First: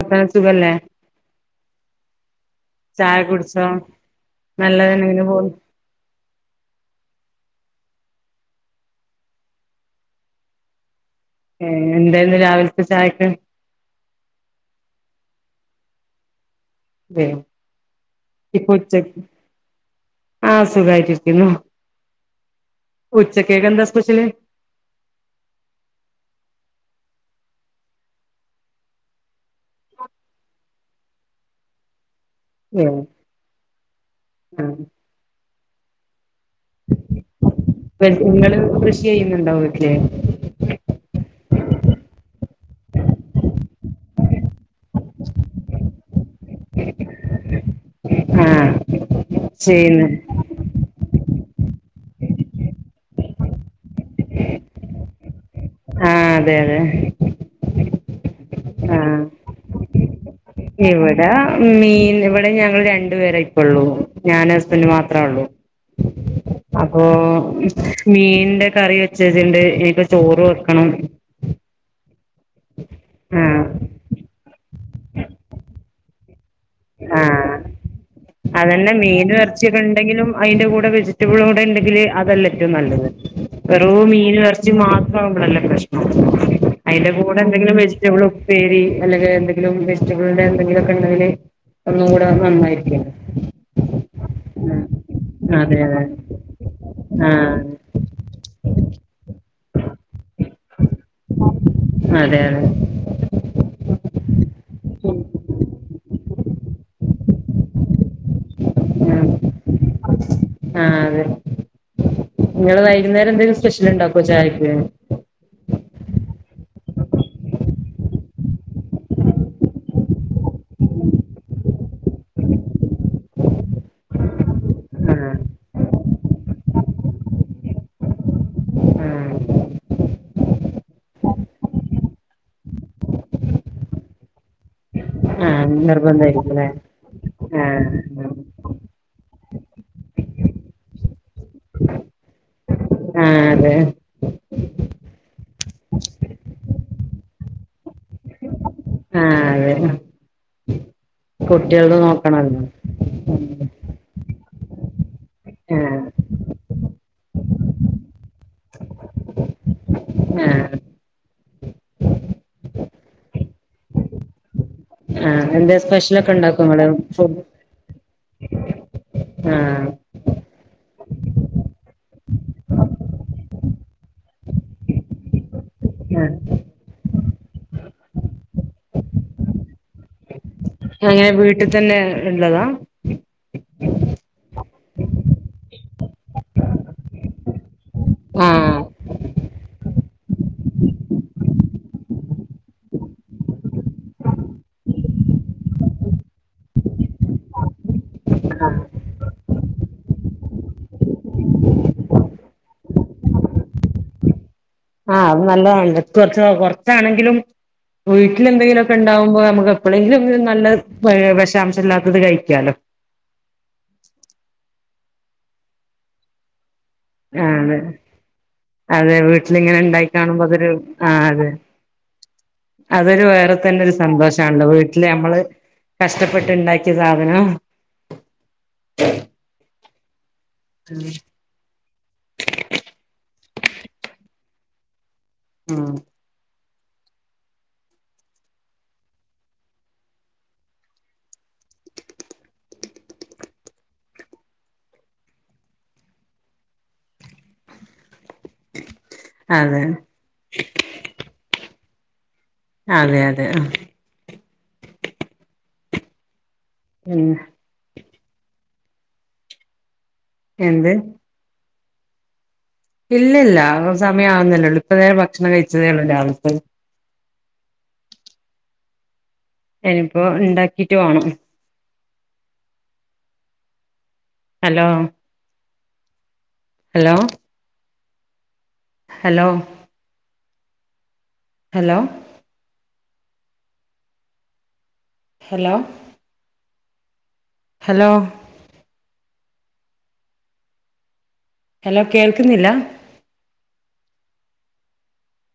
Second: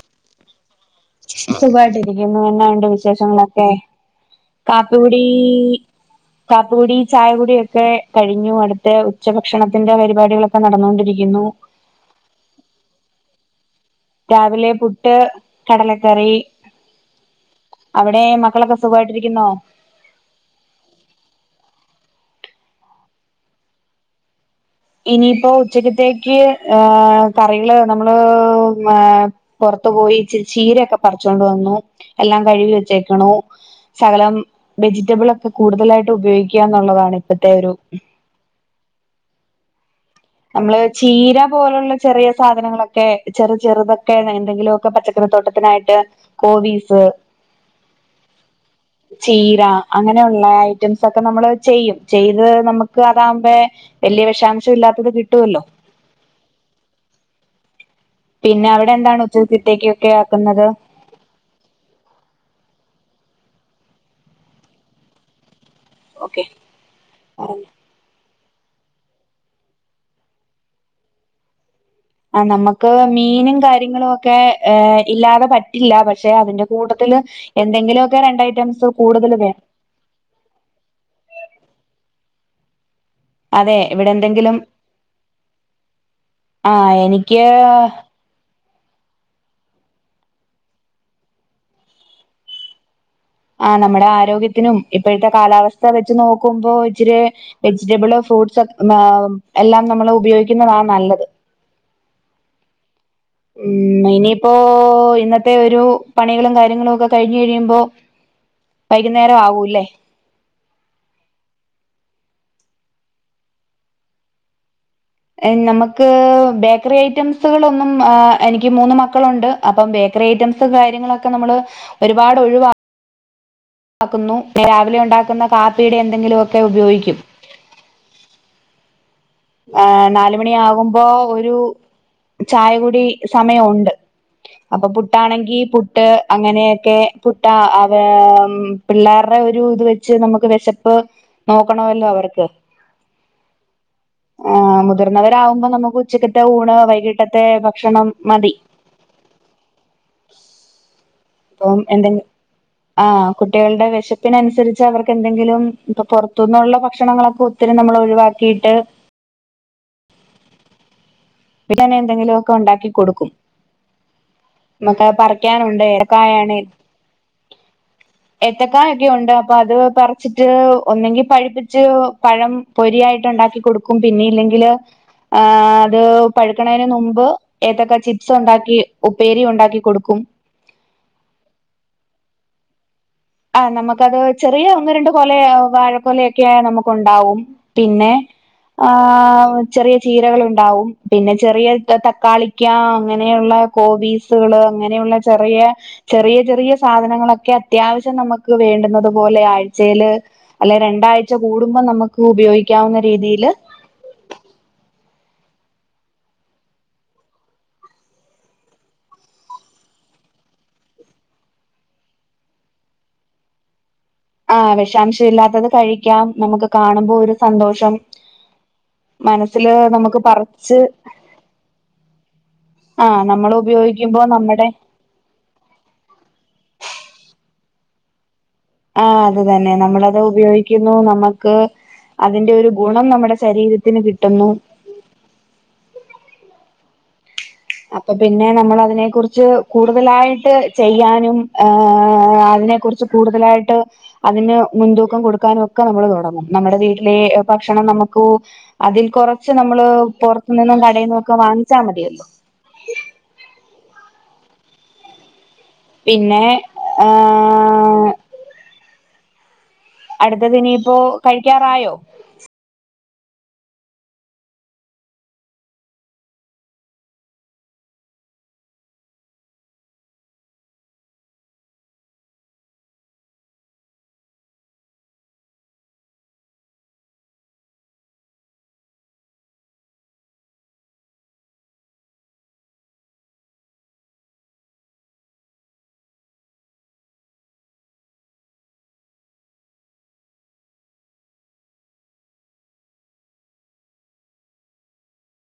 വർത്താനം സുഖല്ലേ സുഖമായിട്ടിരിക്കുന്നു എന്നാണ്ട് ചായ കുടിച്ചോ വിശേഷങ്ങളൊക്കെ? നല്ലതന്നെ കാപ്പികുടി ഇങ്ങനെ പോന്നു കാപ്പികുടി ചായകുടിയൊക്കെ കഴിഞ്ഞു അടുത്ത ഉച്ചഭക്ഷണത്തിന്റെ പരിപാടികളൊക്കെ നടന്നുകൊണ്ടിരിക്കുന്നു. ഉം എന്തായിരുന്നു രാവിലത്തെ ചായക്ക്? രാവിലെ പുട്ട് കടലക്കറി വേ അവിടെ മക്കളൊക്കെ സുഖായിട്ടിരിക്കുന്നോ ആഹ് സുഖായിട്ടിരിക്കുന്നു ഉച്ചക്കേക്ക് എന്താ സ്പെഷ്യല് ഇനിയിപ്പോ ഉച്ചക്കത്തേക്ക് കറികള് നമ്മള് പൊറത്ത് പോയി ഇച്ചിരി ചീരയൊക്കെ പറിച്ചൊണ്ട് വന്നു എല്ലാം കഴുവി ഏ വെച്ചേക്കണു ശകലം ആ വെജിറ്റബിൾ ഒക്കെ കൂടുതലായിട്ട് ഉപയോഗിക് ക്കാംന്നുള്ളതാണ് ഇപ്പത്തെ ഒരു നിങ്ങള് കൃഷി ചെയ്യുന്നുണ്ടോ വീട്ടില് അമ്മള് ചീര പോലുള്ള ചെറിയ സാധനങ്ങളൊക്കെ ചെറു ചെറുതൊക്കെ എന്തെങ്കിലും പച്ചക്കറിത്തോട്ടത്തിനായിട്ട് കോവീസ് ആ ചീര ചെയ്യുന്നു അങ്ങനെള്ളായി ഐറ്റംസ് ഒക്കെ നമ്മള് ചെയ്യും ചെയ്ത് നമുക്ക് അതാകുമ്പ വലിയ വിഷാംശം ഇല്ലാത്തത് കിട്ടുമല്ലോ ആഹ് അതെ അതെ പിന്നെ അവിടെ ആ എന്താണ് ഉച്ചക്കത്തേക്കൊക്കെ ആക്കുന്നത് ദാ മീൻ ഇവിടെ ഞങ്ങൾ രണ്ടു പേരെ ഇപ്പ ഉള്ളൂ ഞാനും ഹസ്ബൻഡ് മാത്രേ ഉള്ളൂ ഓക്കെ അപ്പൊ പറഞ്ഞു. മീനിന്റെ കറി വെച്ചുവെച്ചിട്ടുണ്ട് ഇനീപ്പോ ചോറ് വെക്കണം ആഹ് നമുക്ക് ആ മീനും കാര്യങ്ങളും ഒക്കെ ഇല്ലാതെ പറ്റില്ല പക്ഷെ അതിന്റെ കൂട്ടത്തില് ആ എന്തെങ്കിലുമൊക്കെ രണ്ട് ഐറ്റംസ് കൂടുതൽ വേ വെച്ചിട്ടുണ്ടെങ്കിലും അയിന്റെ കൂടെ വെജിറ്റബിളൂടെ ഉണ്ടെങ്കിൽ അതല്ലേറ്റവും നല്ലത് അതെ വെറും ഇവിടെ മീനും എന്തെങ്കിലും ഇറച്ചീം മാത്രാവുമ്പളല്ലേ പ്രശ്നം ആ അയിന്റെ കൂടെ എനിക്ക് എന്തെിലും വെജിറ്റബിളും ഉപ്പേരി അല്ലെങ്കിൽ എന്തെങ്കിലും വെജിറ്റബിളിന്റെ എന്തെങ്കിലുമൊക്കെ ഉണ്ടെങ്കിൽ ഒന്നും കൂടെ നന്നായിരിക്കും ഉം ആഹ് നമ്മുടെ ആരോഗ്യത്തിനും ഇപ്പോഴത്തെ അതെ കാലാവസ്ഥ അതെ വെച്ച് നോക്കുമ്പോ ഇച്ചിരി ആഹ് വെജ് ജിറ്റബിള് ഫ്രൂട്ട്സ് എല്ലാം നമ്മള് ഉപയോഗിക്കുന്നതാ നല്ലത് അതെ അതെ ഉം ഇനിയിപ്പോ ഇന്നത്തെ ഒരു പണികളും കാര്യങ്ങളും ഒക്കെ കഴിഞ്ഞു കഴിയുമ്പോ ആഹ് വൈകുന്നേരം ആവൂല്ലേ ആഹ് അതെ നിങ്ങള് വൈകുന്നേരം എന്തെങ്കിലും സ്പെഷ്യൽ ഉണ്ടാക്കോ ചായക്ക് നമ്മക്ക് ബേക്കറി ഐറ്റംസുകളൊന്നും എനിക്ക് മൂന്ന് മക്കളുണ്ട് അപ്പം ബേക്കറി ഐറ്റംസ് കാര്യങ്ങളൊക്കെ നമ്മള് ഒരുപാട് ഒഴിവാ ക്കുന്നു രാവിലെ ആഹ് ഉണ്ടാക്കുന്ന കാപ്പീടെ എന്തെങ്കിലും ഒക്കെ ഉപയോഗിക്കും ആഹ് ആ നാലുമണി ആകുമ്പോ ഒരു ചായകുടി സമയം ഒണ്ട് അപ്പൊ പുട്ടാണെങ്കി ആഹ് പുട്ട് നിർബന്ധമായിരിക്കും അല്ലേ അങ്ങനെയൊക്കെ പുട്ട അവ ആഹ് പിള്ളാരുടെ ഒരു ഇത് വെച്ച് നമുക്ക് വിശപ്പ് നോക്കണമല്ലോ അവർക്ക് ആഹ് അതെ ആഹ് മുതിർന്നവരാകുമ്പോ നമുക്ക് ഉച്ചക്കത്തെ ഊണ് വൈകിട്ടത്തെ ഭക്ഷണം മതി ആഹ് അതെ അപ്പം കുട്ടികളത് എന്തെ നോക്കണല്ലോ ആ കുട്ടികളുടെ വെശ പ്പിനനുസരിച്ച് അവർക്കെന്തെങ്കിലും ഇപ്പൊ ആഹ് പൊറത്തു നിന്നുള്ള ഭക്ഷണങ്ങളൊക്കെ ഒത്തിരി നമ്മൾ ഒഴിവാക്കിയിട്ട് ആഹ് പിന്നെ ഞാൻ എന്തെങ്കിലും ഒക്കെ ഉണ്ടാക്കി കൊടുക്കും നമുക്ക് അത് ആഹ് എന്താ പറിക്കാനുണ്ട് സ്പെഷ്യലൊക്കെ എടക്കായാണ് ഉണ്ടാക്കോ ഇങ്ങള് ഫുഡ് ഏത്തക്കായൊക്കെ ഉണ്ട് അപ്പൊ അത് ആഹ് പർ വച്ചിട്ട് ഒന്നെങ്കി പഴിപ്പിച്ച് പഴം പൊരിയായിട്ട് ഉണ്ടാക്കി കൊടുക്കും പിന്നെ ഇല്ലെങ്കില് ആഹ് അത് ആഹ് പഴുക്കണതിന് മുമ്പ് ഏതൊക്കെ ചിപ്സ് ഉണ്ടാക്കി ഉപ്പേരി ഉണ്ടാക്കി കൊടുക്കും അങ്ങനെ വീട്ടിൽ തന്നെ ഉള്ളതാ ആ നമുക്കത് ചെറിയ ഒന്ന് രണ്ട് കൊല വാഴക്കൊലൊക്കെ നമുക്ക് ഉണ്ടാവും പിന്നെ ആഹ് ആഹ് ചെറിയ ചീരകള ഉണ്ടാവും പിന്നെ ചെറിയ തക്കാളിക്ക അങ്ങനെയുള്ള കോബീസുകള് അങ്ങനെയുള്ള ചെറിയ ചെറിയ ചെറിയ സാധനങ്ങളൊക്കെ അത്യാവശ്യ ത്തിന് നമുക്ക് വേണ്ടുന്നത് പോലെ ആഴ്ചയില് അല്ലെ രണ്ടാഴ്ച കൂടുമ്പോം നമുക്ക് ഉപയോഗിക്കാവുന്ന രീതിയില് ആഹ് അത് നല്ലതാണ് കുറച്ച് കൊറച്ചാണെങ്കിലും വീട്ടിലെന്തെങ്കിലുമൊക്കെ ഉണ്ടാവുമ്പോ നമുക്ക് എപ്പോഴെങ്കിലും നല്ല വിഷാംശം ഇല്ലാത്തത് കഴിക്കാലോ ആഹ് വിഷാംശ ഇല്ലാത്തത് കഴിക്കാം നമുക്ക് കാണുമ്പോ ഒരു ആഹ് സന്തോഷം അതെ മനസ്സില് വീട്ടിലിങ്ങനെ ഉണ്ടായി നമുക്ക് കാണുമ്പോ അതൊരു പറിച്ച് ആഹ് അതെ അതൊരു ആഹ് നമ്മൾ വേറെ തന്നെ ഒരു ഉപയോഗിക്കുമ്പോ സന്തോഷമാണല്ലോ നമ്മുടെ വീട്ട ല് നമ്മള് കഷ്ടപ്പെട്ടുണ്ടാക്കിയ സാധനം ആഹ് അത് തന്നെ നമ്മളത് ഉപയോഗിക്കുന്നു ഉം നമ്മ ക്ക് അതിന്റെ ഒരു ഗുണം നമ്മുടെ ശരീരത്തിന് കിട്ടുന്നു ഉം അപ്പൊ പിന്നെ നമ്മള അതിനെ കുറിച്ച് കൂടുതലായിട്ട് ചെയ്യാനും അതിനെ കുറിച്ച് കൂടുതലായിട്ട് അതിന് മുൻതൂക്കം കൊടുക്കാനൊക്കെ നമ്മള് തുടങ്ങും നമ്മുടെ വീട്ടിലെ ഭക്ഷണം നമുക്ക് അതിൽ കൊറച്ച് അതെ നമ്മള് പുറത്തു നിന്നും കടയിൽ നിന്നൊക്കെ വാങ്ങിച്ചാൽ മതിയല്ലോ അതെ അതെ ആഹ് പിന്നെ ഉം ഏഹ് എന്ത് അടുത്തതിനിയിപ്പോ കഴിക്കാറായോ ഇല്ലല്ല സമയമാവുന്നില്ലേള്ളൂ ഇപ്പ തേ ഭക്ഷണം കഴിച്ചതേ ഉള്ളു രാവിലത്തെ എനിപ്പോ ഉണ്ടാക്കിട്ട് വേണം hello hello hello hello hello hello hello കേൾക്കുന്നില്ല